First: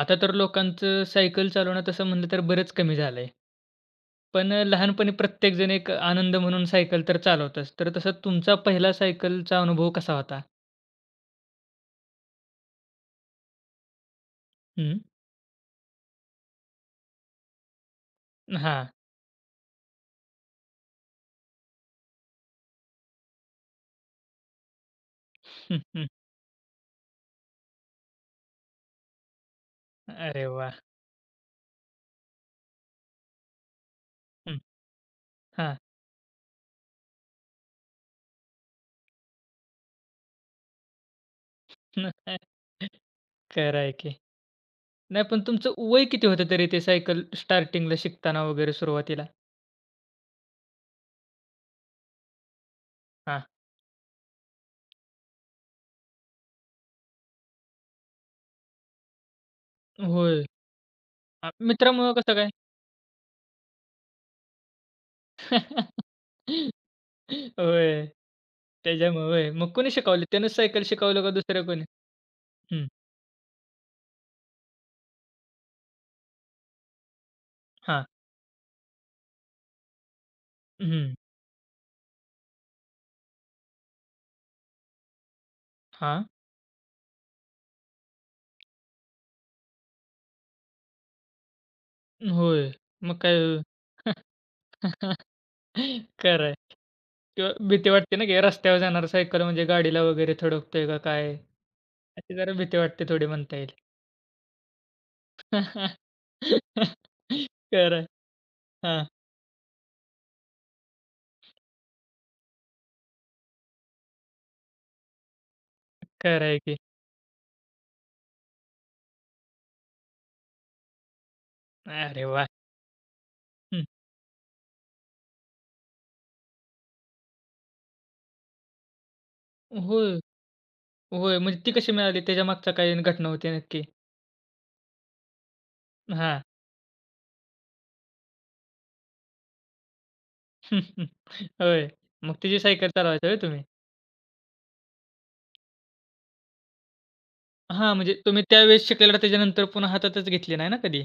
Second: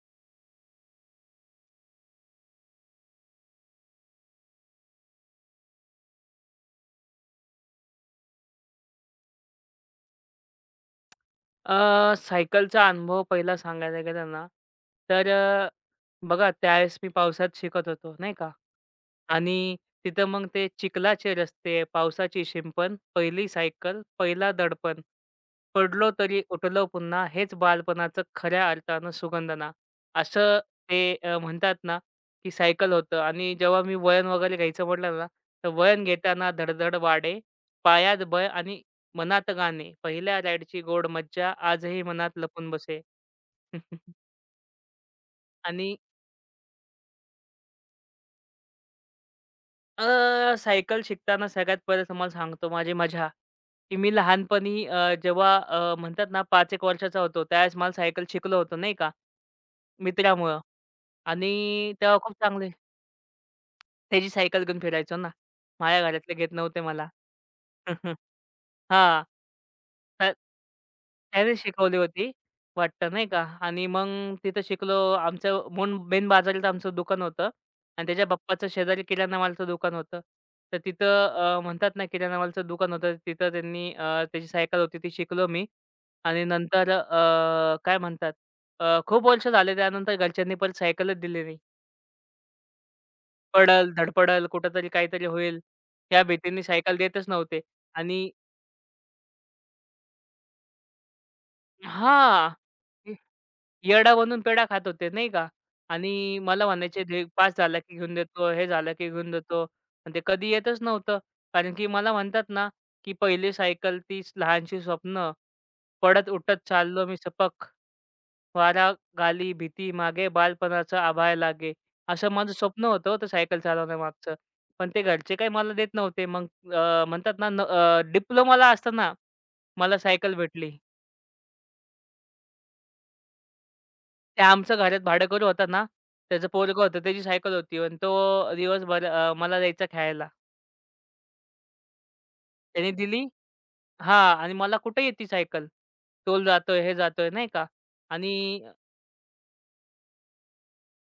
आता तर लोकांचं सायकल चालवणं तसं म्हणलं तर बरंच कमी झालंय. पण लहानपणी प्रत्येकजण एक आनंद म्हणून सायकल तर चालवतच. तर तसा तुमचा पहिला सायकलचा अनुभव कसा होता? सायकलचा अनुभव पहिला सांगायला गेला ना, हं. तर बघा त्यावेळेस मी पावसात शिकत होतो, नाही का? हां. आणि तिथं मग ते चिखलाचे रस्ते, पावसाची शिंपण, पहिली सायकल, पहिला दडपण, हं, हं. पडलो तरी उठलो पुन्हा, हेच बालपणाचं खऱ्या अर्थानं सुगंधना. अरे असं वाह! ते म्हणतात ना, की सायकल होतं आणि जेव्हा मी वळण वगैरे हं. घ्यायचं म्हटलं ना, तर हां. वळण घेताना धडधड वाडे, पायात बळ आणि मनात गाणे. पहिल्या राईडची गोड मज्जा आजही मनात लपून बसे. खरं आहे की. नाही पण तुमचं आणि वय किती होतं तरी ते सायकल स्टार्टिंगला शिकताना वगैरे सुरुवातीला? सायकल शिकताना सगळ्यात पहिले तुम्हाला सांगतो माझी मजा, हां. की मी लहानपणी जेव्हा म्हणतात ना 5-1 वर्षाचा होतो, त्यावेळेस मला सायकल शिकलो होतो नाही का, होय. मित्रामुळं आणि मित्रामुळं तेव्हा खूप कसं काय? चांगले त्याची सायकल घेऊन फिरायचो ना. माझ्या घरातले घेत नव्हते मला. होय. हां. त्याच्यामुळं होय. मग कोणी शिकवली? तर त्यानंच सायकल शिकवलं का त्यावेळेस दुसरं कोणी? शिकवली होती हं. वाटतं नाही का आणि मग तिथं शिकलो. आमचं मून मेन बाजारात आमचं दुकान होतं हां. आणि त्याच्या बाप्पाचं शेजारी किराणा मालाचं दुकान होतं. तर हं. तिथं म्हणतात ना किराणा मालाचं दुकान होतं. तिथं त्यांनी त्याची सायकल होती ती शिकलो मी हां, आणि नंतर काय म्हणतात खूप वर्ष झाले त्यानंतर घरच्यांनी परत सायकलच दिली नाही. होय. मग काय. पडल, धडपडल, कुठेतरी काहीतरी होईल या खरं आहे. भीतीने सायकल देतच किंवा नव्हते भीती वाटते ना, आणि की रस्त्यावर जाणार सायकल म्हणजे गाडीला वगैरे थडकतोय का काय? अशी जरा हां. भीती वाटते थोडी म्हणता येईल. येडा बनून पेढा खात होते, नाही का? आणि मला म्हणायचे, "दे पास झाला की खरं आहे. घेऊन देतो, हे झालं हां, की घेऊन देतो." पण ते कधी येतच नव्हतं. कारण की मला म्हणतात ना, की पहिली सायकल तीच लहानशी स्वप्न, पडत खरं उठत आहे की. चाललो मी सपक, वारा गाली भीती मागे, बालपणाचं आभाळ लागे. अरे असं वाह! माझं स्वप्न होतं हो ते सायकल हं. चालवण्यामागचं. पण ते घरचे काही मला देत नव्हते. मग म्हणतात ना, डिप्लोमाला असताना मला होय, सायकल भेटली. होय. म्हणजे ती कशी मिळाली? त्याच्यामागचा काही घटना होती नक्की? ते आमचं घरात भाडेकरू होता ना, हां. त्याचं पोरगं होतं, त्याची सायकल होती आणि तो दिवसभर मला द्यायचा खेळायला. होय. मग तिची सायकल त्याने दिली चालवायचा होय तुम्ही? हां आणि मला कुठे आहे सायकल. टोल जातोय, हे जातोय नाही का हां, म्हणजे आणि तुम्ही त्यावेळेस शिकलेला त्याच्यानंतर पुन्हा हातातच घेतली नाही ना कधी?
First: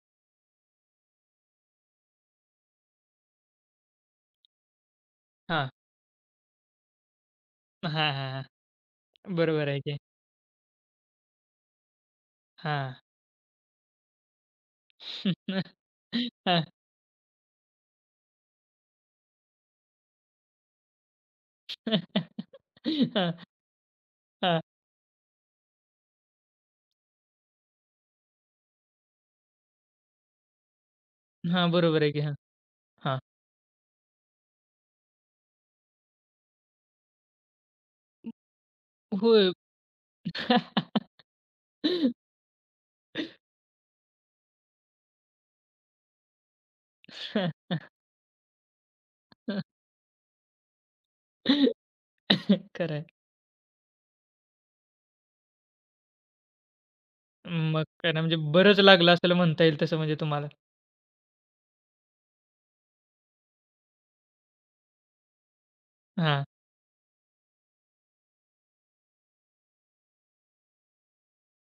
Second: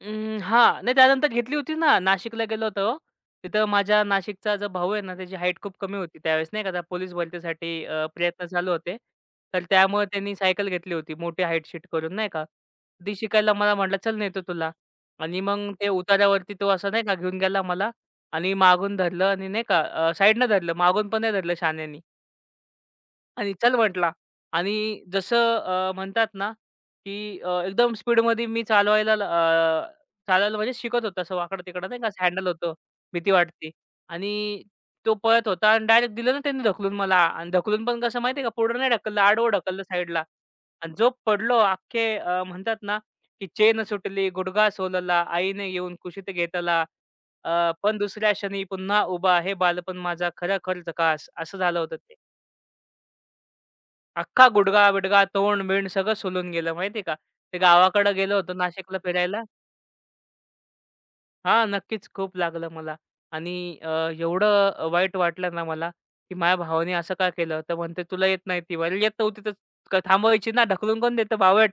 अं, हां. नाही त्यानंतर घेतली होती ना. नाशिकला गेलो होतो. तिथं माझ्या नाशिकचा जो भाऊ आहे ना, त्याची हाईट हां. खूप कमी होती त्यावेळेस नाही का. त्या पोलीस भरतीसाठी हां, हां, प्रयत्न हां. चालू होते. तर बरोबर आहे की. त्यामुळे त्यांनी सायकल घेतली होती मोठी हाईट शीट करून नाही का. हां. ती शिकायला मला म्हटलं, "चल नेतो तुला." आणि मग ते उतारावरती हां. तो असा नाही का घेऊन गेला मला आणि मागून धरलं आणि नाही का साईडनं धरलं, मागून पण नाही धरलं शहाण्यानी. हां, आणि चल म्हटला. हां. आणि जसं म्हणतात ना, की एकदम स्पीडमध्ये मी चालायला म्हणजे शिकत होतो. असं हां, वाकडं-तिकडं नाही बरोबर का, आहे की. असं हां, हँडल होतं. हां. भीती वाटते. आणि तो पळत होता आणि डायरेक्ट दिलं ना त्यांनी ढकलून मला आणि ढकलून पण कसं माहिती का, पुढं नाही ढकललं, आडवं होय. ढकललं साईडला आणि जो पडलो अख्खे म्हणतात ना, की चेन सुटली, गुडघा सोलला, आईने येऊन कुशीत घेतला. हां, पण दुसऱ्या क्षणी पुन्हा उभा, हे हां. बालपण माझा खरं-खर झकास, असं झालं होतं खरं आहे. अख्खा गुडगा-बिडगा, तोंड-बिंड सगळं सोलून गेलं माहिती आहे का. ते मग काय गावाकडं ना गेलो म्हणजे होतो बरंच नाशिकला लागलं असेल फिरायला म्हणता येईल तसं म्हणजे तुम्हाला. हां, नक्कीच खूप लागलं मला आणि अ, एवढं वाईट वाटलं ना मला, की हां. माझ्या भावाने असं का केलं? तर म्हणते, "तुला येत नाही ती." अरे येत नव्हती तर थांबवायची ना, ढकलून कोण देतं बावळट,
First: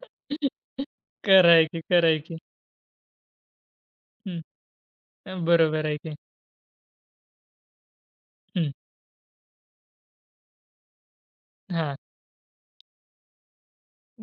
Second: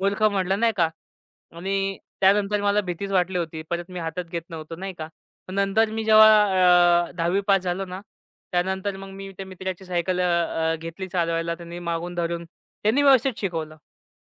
मूर्ख म्हटलं नाही का खरं आणि की, खरं की. त्यानंतर मला भीतीच वाटली होती. परत मी हातात घेत नव्हतो नाही का. हं, पण बरोबर नंतर आहे मी की. जेव्हा 10वी पास झालो ना, हं, त्यानंतर मग मी त्या मित्राची सायकल अ, अ, घेतली चालवायला. त्यांनी हां. मागून धरून त्यांनी व्यवस्थित शिकवलं.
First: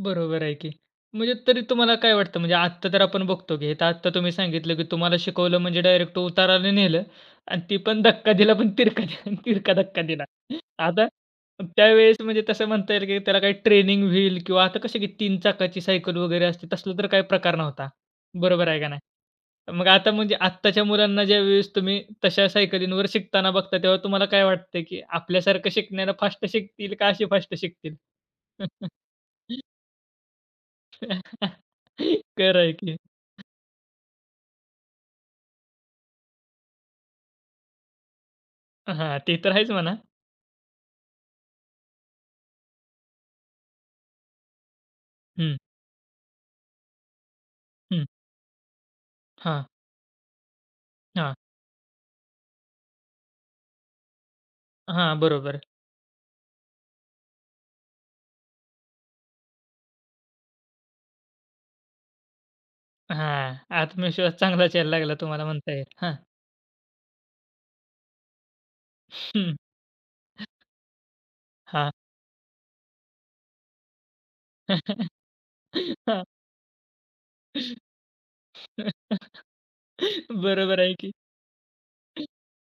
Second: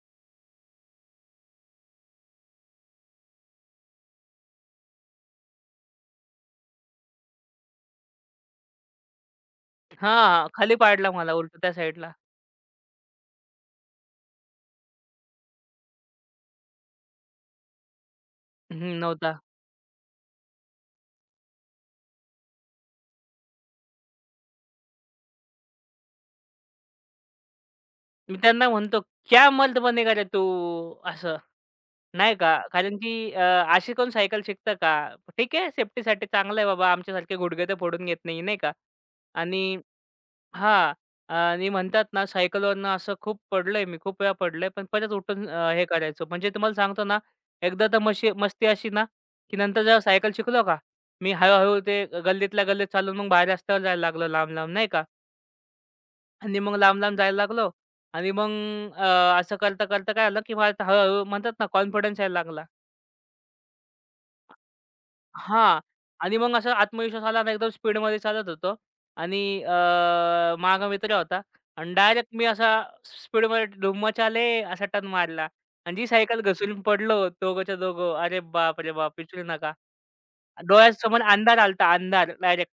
बरोबर आहे की. म्हणजे तरी तुम्हाला काय वाटतं म्हणजे आत्ता तर आपण बघतो की इथं आत्ता तुम्ही सांगितलं की तुम्हाला शिकवलं म्हणजे डायरेक्ट उताराला नेलं आणि ती पण धक्का दिला पण तिरका धक्का दिला. हां, खाली आता पाडला मला उलटं त्या साईडला. त्यावेळेस म्हणजे तसं म्हणता येईल की त्याला काही ट्रेनिंग व्हील किंवा आता कसं की 3 चाकाची सायकल वगैरे असते तसला तर काही प्रकार नव्हता. बरोबर आहे का हं, नाही? नव्हता. मग आता म्हणजे आत्ताच्या मुलांना ज्यावेळेस तुम्ही तशा सायकलींवर शिकताना बघता तेव्हा तुम्हाला काय वाटतं की आपल्यासारखं शिकण्याला फास्ट शिकतील का अशी फास्ट शिकतील? मी त्यांना म्हणतो, "क्या मर्द बनेगा रे तू?" असं, नाही का. खरं आहे कारण की. की अशी कोण सायकल शिकतं का? ठीक आहे, सेफ्टीसाठी चांगलं आहे बाबा, आमच्यासारखे गुडघे तर फोडून घेत नाही, नाही का. हां, ते तर आहेच आणि म्हणा. हां, आणि म्हणतात ना, सायकलवरनं असं खूप पडलंय मी, खूप वेळा पडलंय, पण परत उठून हं, हे करायचो. म्हणजे तुम्हाला सांगतो ना, एकदा तर हं. मशी मस्ती अशी ना, की हां, नंतर जेव्हा सायकल शिकलो का, मी हां, हळू-हळू ते गल्लीतल्या गल्लीत चालून मग बाहेर रस्त्यावर जायला लागलो लांब-लांब, नाही का. हां, बरोबर. आणि मग लांब-लांब जायला लागलो आणि मग अ, असं करता-करता काय झालं, की मला आता हळू-हळू म्हणतात ना कॉन्फिडन्स यायला लागला. हां, आत्मविश्वास चांगलाच यायला लागला तुम्हाला म्हणता हां. येईल. हां, आणि मग असा आत्मविश्वास आला ना एकदम स्पीडमध्ये चालत होतो आणि हं, मागे मित्र होता हां. आणि डायरेक्ट मी असा स्पीडमध्ये धुम्मचाले असा टर्न मारला आणि जी हां. सायकल घसरून पडलो दोघंच्या दोघं. अरे बाप रे बाप! विचारू नका. बरोबर आहे की. डोळ्यासमोर अंधार आला अंधार डायरेक्ट.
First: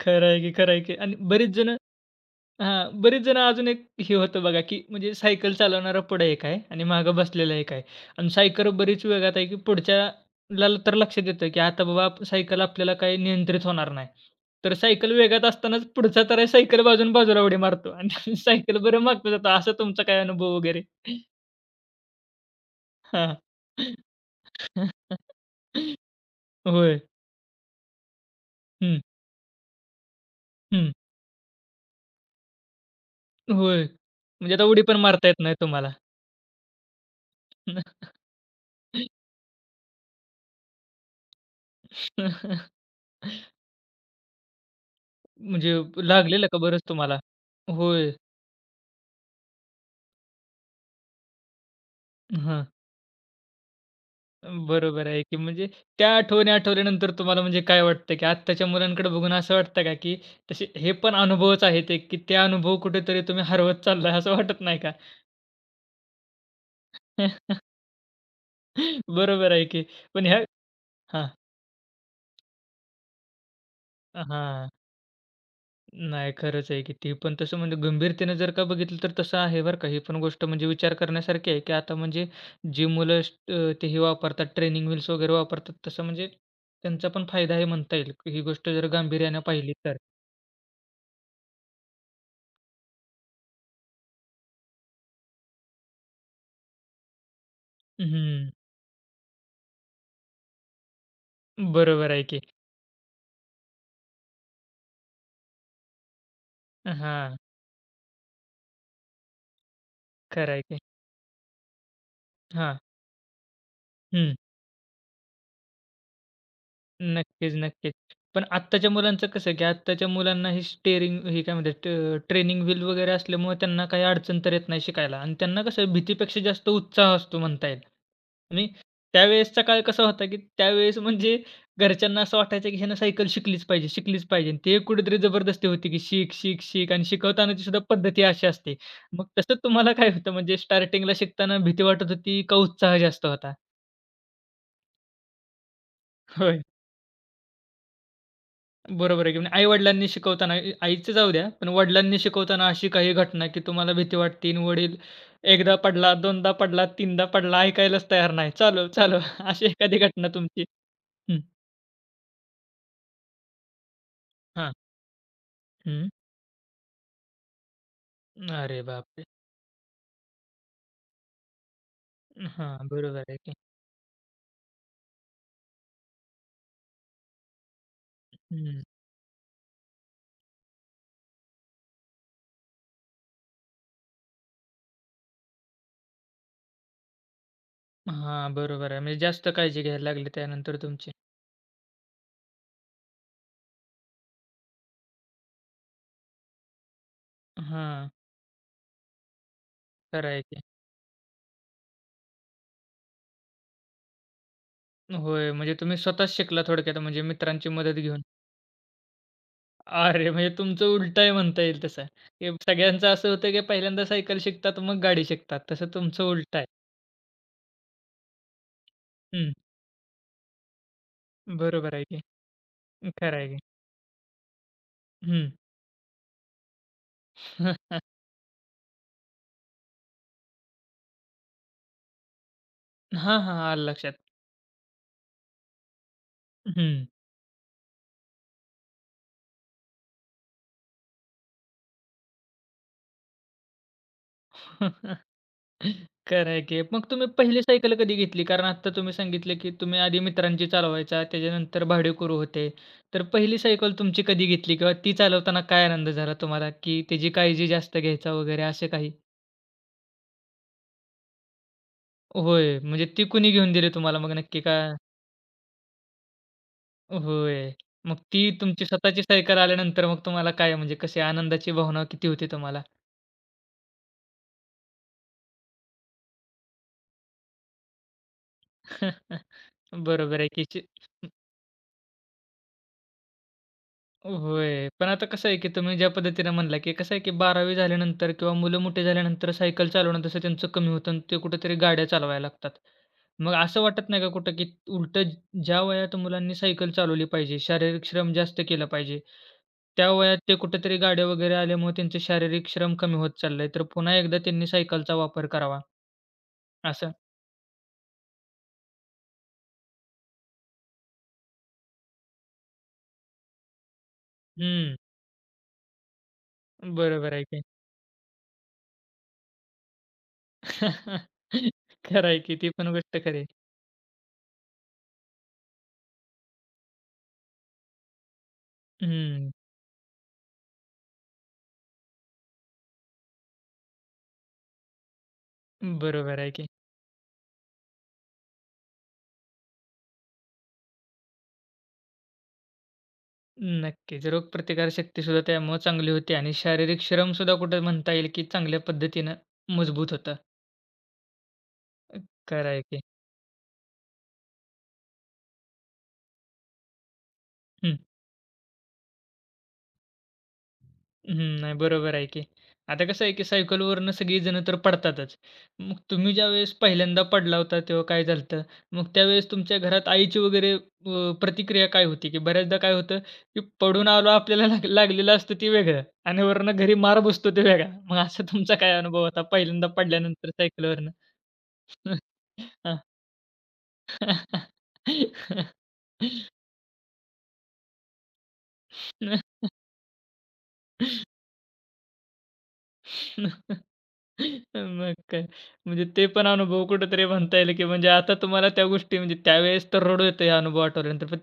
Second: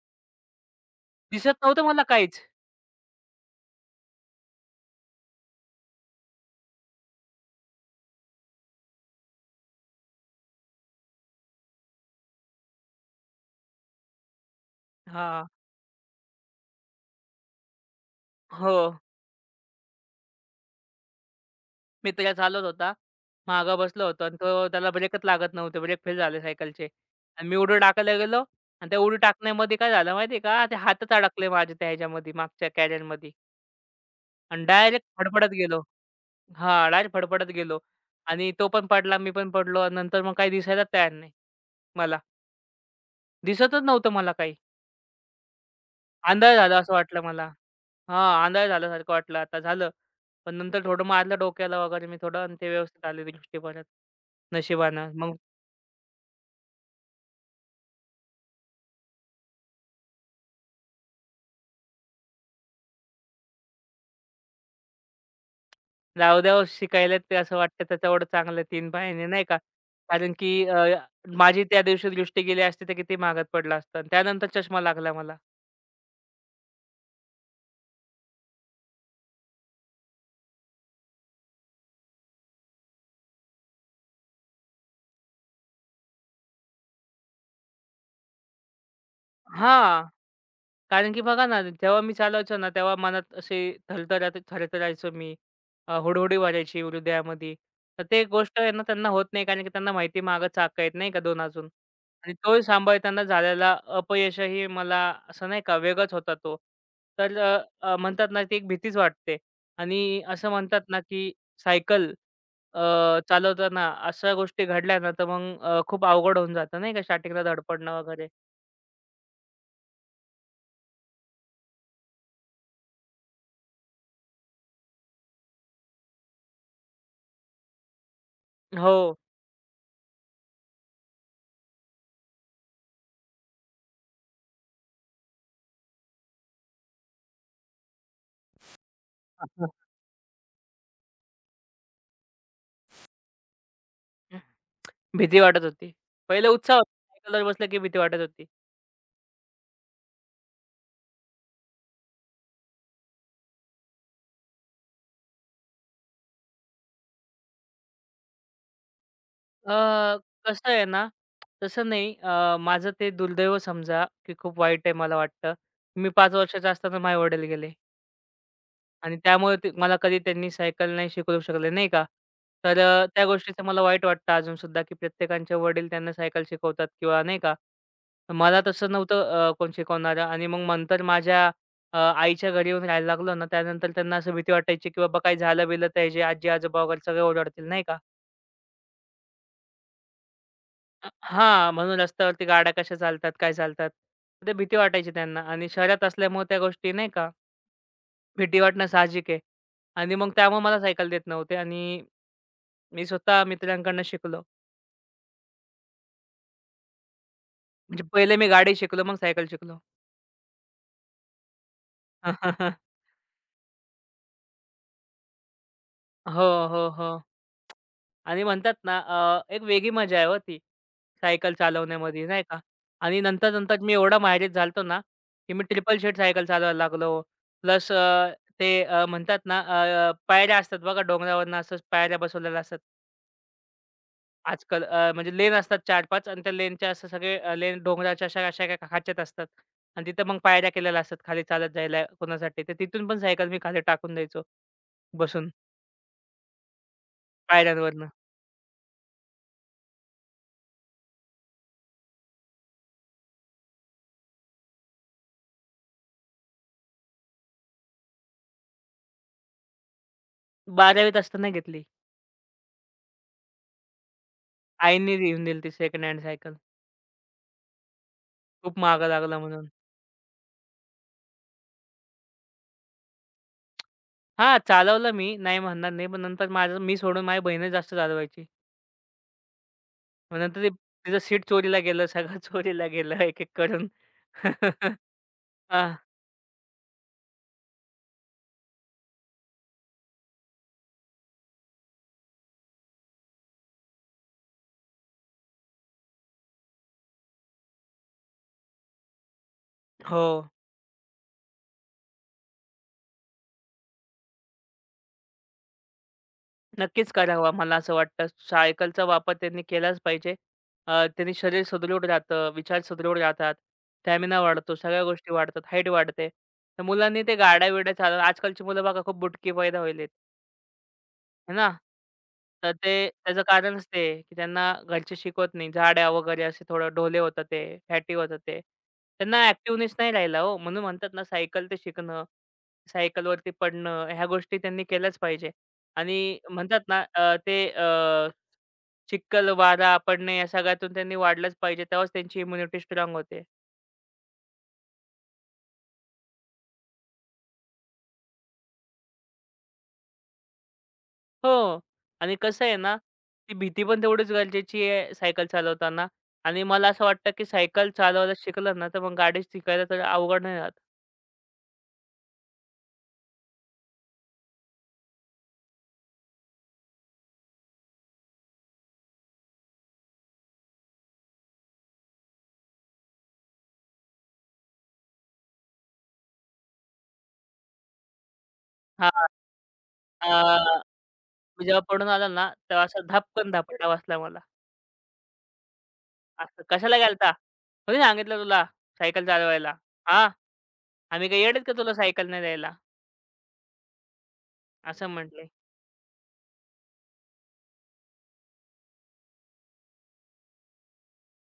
खरं आहे की, खरं आहे की आणि बरीच दिसत जण नव्हतं मला काहीच. हां, बरेच जण अजून एक हे होतं बघा, की म्हणजे सायकल चालवणारा पुढं एक आहे आणि मागं बसलेला एक आहे आणि सायकल बरीच वेगात आहे, की पुढच्याला तर लक्षात येतं, की आता बाबा आप सायकल आपल्याला काही नियंत्रित होणार नाही. तर सायकल वेगात हां. असतानाच पुढचा तर आहे सायकल बाजून बाजूला उडी मारतो आणि हो. सायकल बरं मागं जातो. असा तुमचा काय अनुभव वगैरे? मित्र चालवत होता. हां. मागं बसलो होतो आणि तो त्याला ब्रेकच लागत नव्हते. ब्रेक फेल झाले सायकलचे होय. आणि मी उडी टाकायला गेलो आणि त्या हं, उडी टाकण्यामध्ये काय झालं माहिती आहे का? ते हं. हातच अडकले माझे त्या ह्याच्यामध्ये मागच्या कॅरियरमध्ये होय. म्हणजे आता आणि उडी पण डायरेक्ट मारता येत फडफडत नाही गेलो. तुम्हाला. हां, डायरेक्ट फडफडत गेलो आणि तो पण पडला, मी पण पडलो आणि नंतर मग काही दिसायलाच तयार नाही मला. दिसतच नव्हतं मला काही. म्हणजे लागलेलं आंधळ का झालं बरंच असं तुम्हाला? वाटलं मला. होय. हां, आंधळ झाल्यासारखं वाटलं आता झालं. पण नंतर थोडं मारलं डोक्याला वगैरे मी थोडं आणि हां. ते व्यवस्थित आले दृष्टी परत बरोबर नशिबानं. आहे मग की म्हणजे त्या आठवणी आठवल्यानंतर तुम्हाला म्हणजे काय वाटतं, की आत्ताच्या मुलांकडे बघून असं वाटतं का, की तसे हे पण अनुभवच आहेत एक, की ते अनुभव कुठेतरी तुम्ही हरवत चाललाय असं वाटत नाही का? राहू द्या हो शिकायला ते असं वाटतं त्याच्यावर चांगलं 3 पायाने नाही बरोबर का. आहे की. पण कारण ह्या की हां. माझी त्या दिवशी दृष्टी गेली असती तर किती महागात पडला असता आणि त्यानंतर हां. चष्मा लागला मला. नाही खरंच आहे की ती पण तसं म्हणजे गंभीरतेनं जर का बघितलं तर तसं आहे बरं का. ही पण गोष्ट म्हणजे विचार करण्यासारखी आहे, की आता म्हणजे जी मुलं ते हे वापरतात ट्रेनिंग व्हील्स वगैरे वापरतात तसं म्हणजे त्यांचा पण फायदा आहे म्हणता येईल. ही गोष्ट जर गांभीर्यानं पाहिली तर. हां. कारण की बघा ना, जेव्हा मी चालवायचो ना, तेव्हा मनात अशी थरथरात थरथरायचो मी हुडहुडी भरायची हृदयामध्ये. तर ते हं. गोष्ट आहे ना त्यांना होत नाही कारण की त्यांना माहिती मागं चाक आहेत नाही का 2 अजून. बरोबर आहे आणि की. तोही सांभाळताना झालेला अपयशही मला असं नाही का वेगळाच होता तो. तर हां, अ, अ, म्हणतात ना ती एक भीतीच वाटते. आणि असं खरं आहे की. म्हणतात ना की सायकल हां. चालवताना अशा हं. गोष्टी घडल्या ना तर मग खूप अवघड होऊन जातं नाही का स्टार्टिंगला नक्कीच, नक्कीच. धडपडणं वगैरे. पण आत्ताच्या मुलांचं कसं आहे, की आत्ताच्या मुलांना हे स्टेअरिंग हे काय म्हणतात ट्रेनिंग व्हील वगैरे असल्यामुळे त्यांना काही अडचण तर येत नाही शिकायला आणि त्यांना कसं भीतीपेक्षा जास्त उत्साह असतो म्हणता येईल. आणि हो. त्यावेळेसचा काळ कसा होता, की त्यावेळेस म्हणजे घरच्यांना असं वाटायचं, की ह्यानं सायकल शिकलीच पाहिजे, शिकलीच पाहिजे. आणि ते कुठेतरी जबरदस्ती होती, की शिक, शिक, शिक आणि शिकवतानाची सुद्धा पद्धती अशी असते. मग तसं तुम्हाला काय होतं म्हणजे स्टार्टिंगला शिकताना भीती वाटत होती का उत्साह जास्त होता? भीती वाटत होती. पहिलं होय. उत्साह होता सायकलवर बसलं की भीती वाटत होती. बरोबर आहे की म्हणजे आई-वडिलांनी शिकवताना आईचं जाऊ द्या, पण वडिलांनी शिकवताना अशी काही घटना की तुम्हाला भीती वाटते आणि वडील एकदा पडला, दोनदा पडला, तीनदा पडला, ऐकायलाच तयार नाही. चालव, चालव. अशी अ, एखादी घटना तुमची? कसं आहे ना, हं. तसं नाही. माझं ते दुर्दैव समजा, की खूप हां. वाईट आहे मला वाटतं. मी हं. पाच वर्षाचा असताना माझे वडील गेले अरे आणि बापरे! त्यामुळे ते मला कधी त्यांनी सायकल नाही शिकवू शकले, नाही का. हां, तर त्या बरोबर आहे की. गोष्टीचं मला वाईट वाटतं अजून सुद्धा, की प्रत्येकाचे वडील त्यांना सायकल शिकवतात किंवा नाही का. मला हं. तसं नव्हतं कोण शिकवणारं आणि मग नंतर माझ्या आईच्या घरी येऊन राहायला लागलो ना, त्यानंतर त्यांना असं भीती वाटायची, की बाबा काही झालं-बिलं तर ह्याचे आजी-आजोबा वगैरे सगळे ओरडतील, नाही का. हां, बरोबर आहे. म्हणजे जास्त काळजी घ्यायला लागली त्यानंतर तुमची. हां, म्हणून रस्त्यावरती गाड्या कशा चालतात, काय चालतात. ते भीती वाटायची त्यांना आणि शहरात असल्यामुळे त्या गोष्टी नाही का, हां, भीती वाटणं साहजिक आहे. आणि खरं मग आहे की. त्यामुळे मला सायकल देत नव्हते आणि मी स्वतः मित्रांकडून शिकलो. होय, म्हणजे तुम्ही स्वतःच शिकला थोडक्यात म्हणजे मित्रांची मदत म्हणजे घेऊन. पहिले मी गाडी शिकलो, मग सायकल शिकलो. अरे! म्हणजे तुमचं उलटं आहे म्हणता येईल तसं. की सगळ्यांचं असं होतं, की पहिल्यांदा सायकल शिकतात, मग गाडी शिकतात. तसं तुमचं हो, उलटं आहे. हो, हो. आणि म्हणतात ना हं, एक वेगळी मजा आहे हो ती, सायकल बरोबर आहे की. चालवण्यामध्ये नाही का? आणि खरं आहे की. नंतर-नंतर मी एवढा माहिरेज झालो होतो ना, हं. की मी ट्रिपल सीट सायकल चालवायला लागलो. प्लस ते म्हणतात ना पायऱ्या असतात बघा डोंगरावरनं असं पायऱ्या बसवलेल्या असतात. हां, हां. आलं लक्षात. आजकाल म्हणजे लेन असतात 4-5 आणि त्या लेनच्या हं. असं सगळे लेन डोंगराच्या अशा अशा खाचेत असतात आणि तिथं मग पायऱ्या केलेल्या असतात खाली चालत जायला कोणासाठी. तर तिथून पण सायकल मी खाली टाकून द्यायचो बसून खरं आहे की. मग तुम्ही पहिली सायकल पायऱ्यांवरनं. कधी घेतली? कारण आत्ता तुम्ही सांगितलं, की तुम्ही आधी मित्रांची चालवायचा, त्याच्यानंतर भाडेकरू होते. तर पहिली सायकल तुमची कधी घेतली किंवा ती चालवताना काय आनंद झाला तुम्हाला, की त्याची काळजी जास्त घ्यायचा वगैरे असं काही? 12वीत असताना घेतली. होय. म्हणजे ती कुणी घेऊन दिली तुम्हाला मग नक्की का? आईने घेऊन दिली ती सेकंड हँड सायकल. होय. मग ती खूप तुमची मागं स्वतःची लागला सायकल म्हणून. आल्यानंतर मग तुम्हाला काय म्हणजे कशी आनंदाची भावना किती होती तुम्हाला? हां, चालवलं मी, नाही म्हणणार नाही. पण नंतर माझं मी सोडून माझी बहीणच जास्त चालवायची. मग बरोबर आहे, नंतर की ते ची तिचं सीट चोरीला गेलं, सगळं चोरीला गेलं एक-एक करून. होय. पण आता कसं आहे, की हां. तुम्ही ज्या पद्धतीनं म्हणला, की कसं आहे, की 12वी झाल्यानंतर किंवा मुलं मोठी झाल्यानंतर सायकल चालवणं तसं त्यांचं कमी होतं आणि ते कुठेतरी गाड्या चालवायला लागतात. मग असं वाटत नाही का कुठं, की उलटं ज्या वयात मुलांनी सायकल चालवली पाहिजे, शारीरिक श्रम जास्त केला पाहिजे, त्या हो. वयात ते कुठेतरी गाड्या वगैरे आल्यामुळे त्यांचे शारीरिक श्रम कमी होत चाललंय. तर पुन्हा एकदा त्यांनी सायकलचा वापर करावा? नक्कीच असं करावा मला असं वाटतं. सायकलचा वापर त्यांनी केलाच पाहिजे. त्यांनी शरीर सुदृढ राहतं, विचार सुदृढ राहतात, स्टॅमिना वाढतो, हं, सगळ्या गोष्टी वाढतात, हाईट वाढते. तर मुलांनी बरोबर ते आहे की. गाड्या-बिड्या चालवणं आजकालची मुलं बघा खूप बुटकी पैदा होईलेत. आहे ना? खरं आहे की ती तर ते पण गोष्ट खरी त्याचं आहे. कारणच ते आहे, की त्यांना घरचे शिकवत नाही. जाड्या वगैरे असे थोडं ढोले होतात ते, फॅटी होतात ते. त्यांना हं, ॲक्टिव्हनेस नाही राहिला हो. म्हणून म्हणतात ना सायकल ते शिकणं, सायकलवरती पडणं ह्या गोष्टी त्यांनी केल्याच पाहिजे. आणि बरोबर आहे की. म्हणतात ना चिखल, वारा पडणे या सगळ्यातून त्यांनी वाढलंच पाहिजे. तेव्हाच त्यांची इम्युनिटी स्ट्राँग होते. नक्कीच. रोगप्रतिकारशक्ती सुद्धा त्यामुळं चांगली होते आणि शारीरिक श्रम सुद्धा कुठं म्हणता येईल की चांगल्या पद्धतीनं मजबूत होतं. हो. आणि कसं खरं आहे आहे ना, की. ती भीती पण तेवढीच गरजेची आहे सायकल चालवताना आणि मला असं वाटतं, की सायकल चालवायला शिकलं ना, तर मग गाडी शिकायला तर अवघड नाही राहत. हं, नाही बरोबर आहे की. आता कसं आहे की सायकलवरनं सगळीजण तर पडतातच. मग तुम्ही ज्यावेळेस पहिल्यांदा पडला होता तेव्हा काय झालं होतं? मग त्यावेळेस तुमच्या घरात आईची वगैरे प्रतिक्रिया काय होती? की बऱ्याचदा काय होतं की पडून आलो आपल्याला लाग लागलेलं असतं ते वेगळं आणि वरनं घरी मार बसतो ते वेगळा. मग असा तुमचा काय अनुभव हां, होता पहिल्यांदा अ, पडल्यानंतर सायकलवरनं? मी जेव्हा पडून आलो ना, तेव्हा हां. असा धपकन धपाटा बसला मला. असं "कशाला गेलता? कोणी सांगितलं तुला सायकल चालवायला? हां, आम्ही काही येडे का तुला सायकल नाही द्यायला?" असं मग काय. म्हटले. म्हणजे ते पण अनुभव कुठेतरी म्हणता येईल, की म्हणजे आता तुम्हाला त्या गोष्टी म्हणजे त्यावेळेस तर रडू येतं हे अनुभव आठवल्यानंतर, पण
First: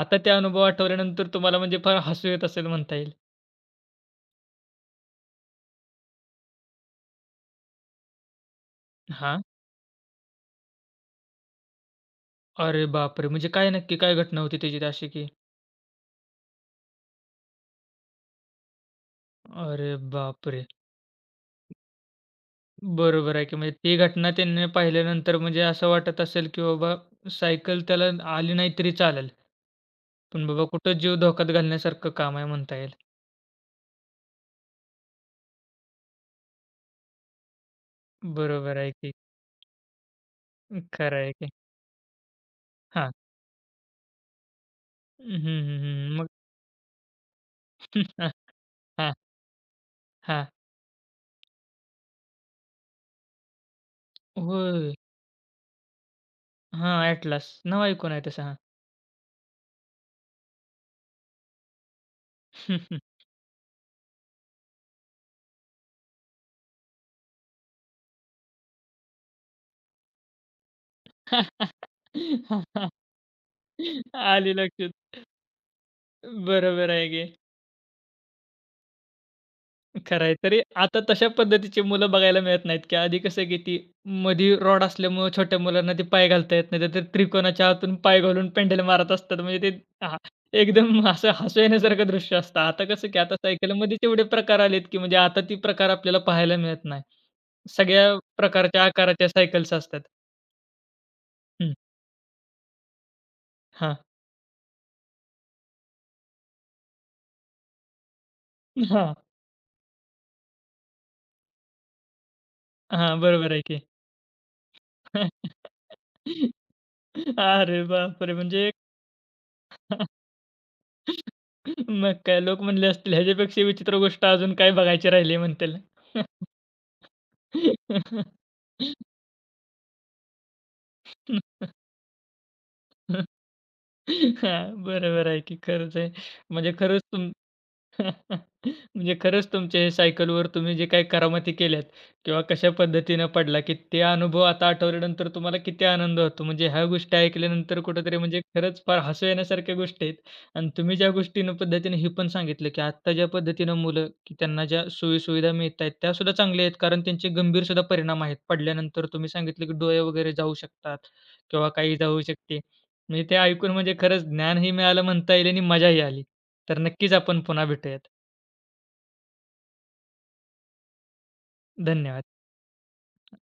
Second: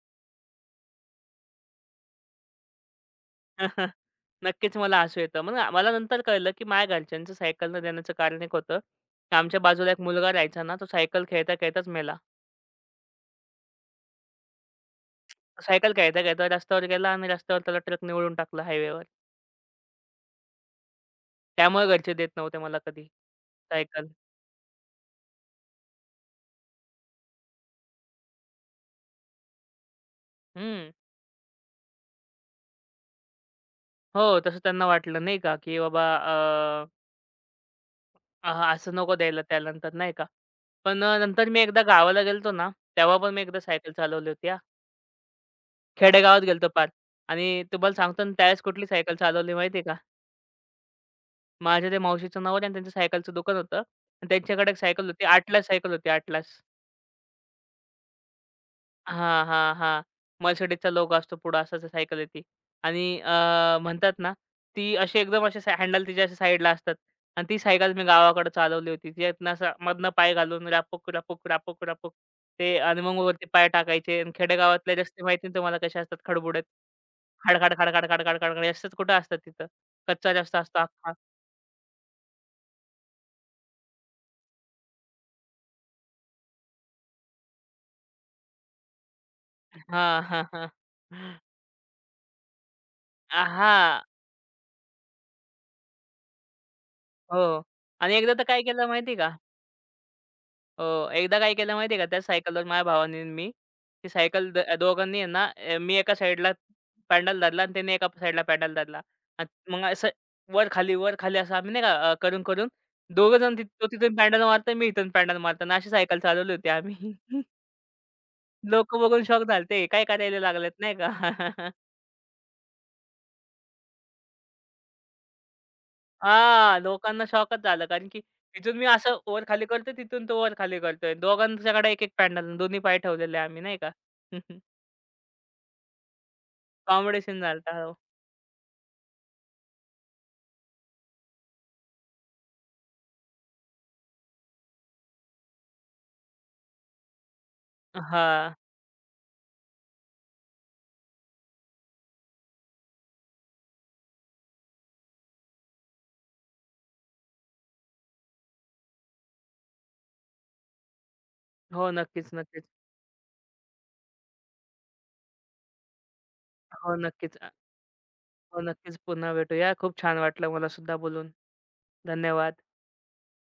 आता ते अनुभव आठवल्यानंतर तुम्हाला म्हणजे फार हसू येत असेल म्हणता येईल. नक्कीच मला हसू येतं. मग मला नंतर कळलं, की माझ्या घरच्यांचं सायकल न देण्याचं कारण एक होतं, की हां. आमच्या बाजूला एक मुलगा राहायचा ना, तो सायकल खेळता-खेळताच मेला. अरे बापरे! म्हणजे काय नक्की काय घटना होती त्याची अशी की? सायकल घ्यायचा, घ्यायचा रस्त्यावर गेला आणि रस्त्यावर त्याला ट्रकने उडवून टाकलं हायवेवर. अरे बापरे! त्यामुळे घरचे देत नव्हते मला कधी बरोबर आहे की म्हणजे ती सायकल. घटना त्यांनी पाहिल्यानंतर म्हणजे असं वाटत असेल, की बाबा सायकल त्याला आली नाही तरी चालेल. पण बाबा हं. कुठं जीव धोक्यात घालण्यासारखं काम आहे म्हणता येईल. हो, तसं त्यांना वाटलं नाही का, की बाबा हां, बरोबर आहे असं की. नको द्यायला त्यानंतर नाही का. पण खरं आहे नंतर की. मी एकदा गावाला गेलो ना, हां. तेव्हा पण मी एकदा सायकल चालवली होती हां. हं, हं, हं, हं. मग खेडेगावात गेलो पार आणि तुम्हाला सांगतो ना त्यावेळेस कुठली हां, सायकल चालवली माहिती आहे का? हां. माझ्या त्या मावशीचं नवरा आणि त्यांचं सायकलचं दुकान होतं आणि त्यांच्याकडे एक होय. सायकल होती. Atlas सायकल होती Atlas. हां, Atlas. नाव ऐकून आहे तसं. हां, हां, हां. Mercedesचा लोगो असतो पुढं असं सायकल आहे ती. आणि म्हणतात ना, ती अशी एकदम असे हँडल तिच्या अशा साईडला असतात आणि ती सायकल मी गावाकडे चालवली होती. त्यातनं असा मधनं पाय घालून रापूक, रापूक, रापूक, रापूक हां. ते आणि मग वरती पाय टाकायचे आणि आली लक्षात. खेडेगावातले रस्ते माहिती ना तुम्हाला कसे असतात खडबुडेत. बरोबर आहे की. खाड, खाड, खाड, खाड, खाड, खाड, खाड, खाड रस्तेच कुठं असतात तिथं. खरं कच्चा आहे. तरी रस्ता असतो आता अख्खा. तशा पद्धतीची मुलं बघायला मिळत नाहीत, की आधी कसं आहे, की ती मधी रॉड असल्यामुळं छोट्या मुलांना ते पाय घालता येत नाही. तर त्रिकोणाच्या आतून पाय घालून पेंडल मारत असतात. म्हणजे ते हां, हां, हां, हां. एकदम असं हसू येण्यासारखं दृश्य असतं. आता कसं, की आता सायकलमध्येच हां. एवढे प्रकार आलेत, की म्हणजे आता ते प्रकार आपल्याला पाहायला मिळत नाही. हो. आणि सगळ्या एकदा तर काय प्रकारच्या केलं माहिती का? आकाराच्या सायकल्स असतात. हो, एकदा काय हं, केलं माहिती आहे का, त्या सायकलवर माझ्या भावाने आणि मी हां, ती सायकल दोघांनी आहे ना, मी एका साईडला पॅडल धरला आणि त्याने एका साईडला पॅडल धरला. हां, आणि मग असं वर-खाली, वर-खाली असं आम्ही नाही का करून-करून हां, दोघं बरोबर जण आहे तिथ की. तो तिथून पॅडल मारतोय, मी इथून पॅडल मारतो आणि अशी सायकल चालवली होती आम्ही. अरे बापरे! म्हणजे लोकं बघून शॉक झालते, काय करायला लागलेत?" नाही का? मग काय लोक म्हणले असतील, ह्याच्यापेक्षा विचित्र गोष्ट अजून काय बघायची राहिली म्हणतील. हां, लोकांना शॉकच झालं कारण की तिथून मी असं वर-खाली करतोय, तिथून तो वर-खाली करतोय. दोघांच्याकडे एक-एक पॅडल, दोन्ही पाय ठेवलेले आम्ही नाही का. हां, बरोबर आहे की खरंच आहे. म्हणजे खरंच कॉमेडी तुम सीन म्हणजे खरंच तुमच्या हे सायकलवर तुम्ही जे काही करामती केल्यात किंवा कशा पद्धतीनं पडला, की ते अनुभव आता आठवल्यानंतर तुम्हाला किती आनंद होतो. म्हणजे ह्या गोष्टी ऐकल्यानंतर कुठेतरी म्हणजे हां. खरंच फार हसू येण्यासारख्या गोष्टी आहेत. आणि तुम्ही ज्या गोष्टीनं पद्धतीने हे पण सांगितलं, की आत्ता ज्या पद्धतीनं मुलं, की त्यांना ज्या सोयी मिळत आहेत, त्यासुद्धा चांगल्या आहेत. कारण त्यांचे गंभीर सुद्धा परिणाम आहेत. पडल्यानंतर तुम्ही सांगितलं, की डोळे वगैरे जाऊ शकतात किंवा हो, काही इजा नक्कीच, शकते. नक्कीच. म्हणजे ते ऐकून म्हणजे खरंच ज्ञानही मिळालं म्हणता येईल आणि मजाही आली. तर हो, नक्कीच नक्कीच. आपण पुन्हा भेटूयात. हो, नक्कीच. पुन्हा भेटूया. खूप छान वाटलं मला सुद्धा बोलून. धन्यवाद. धन्यवाद.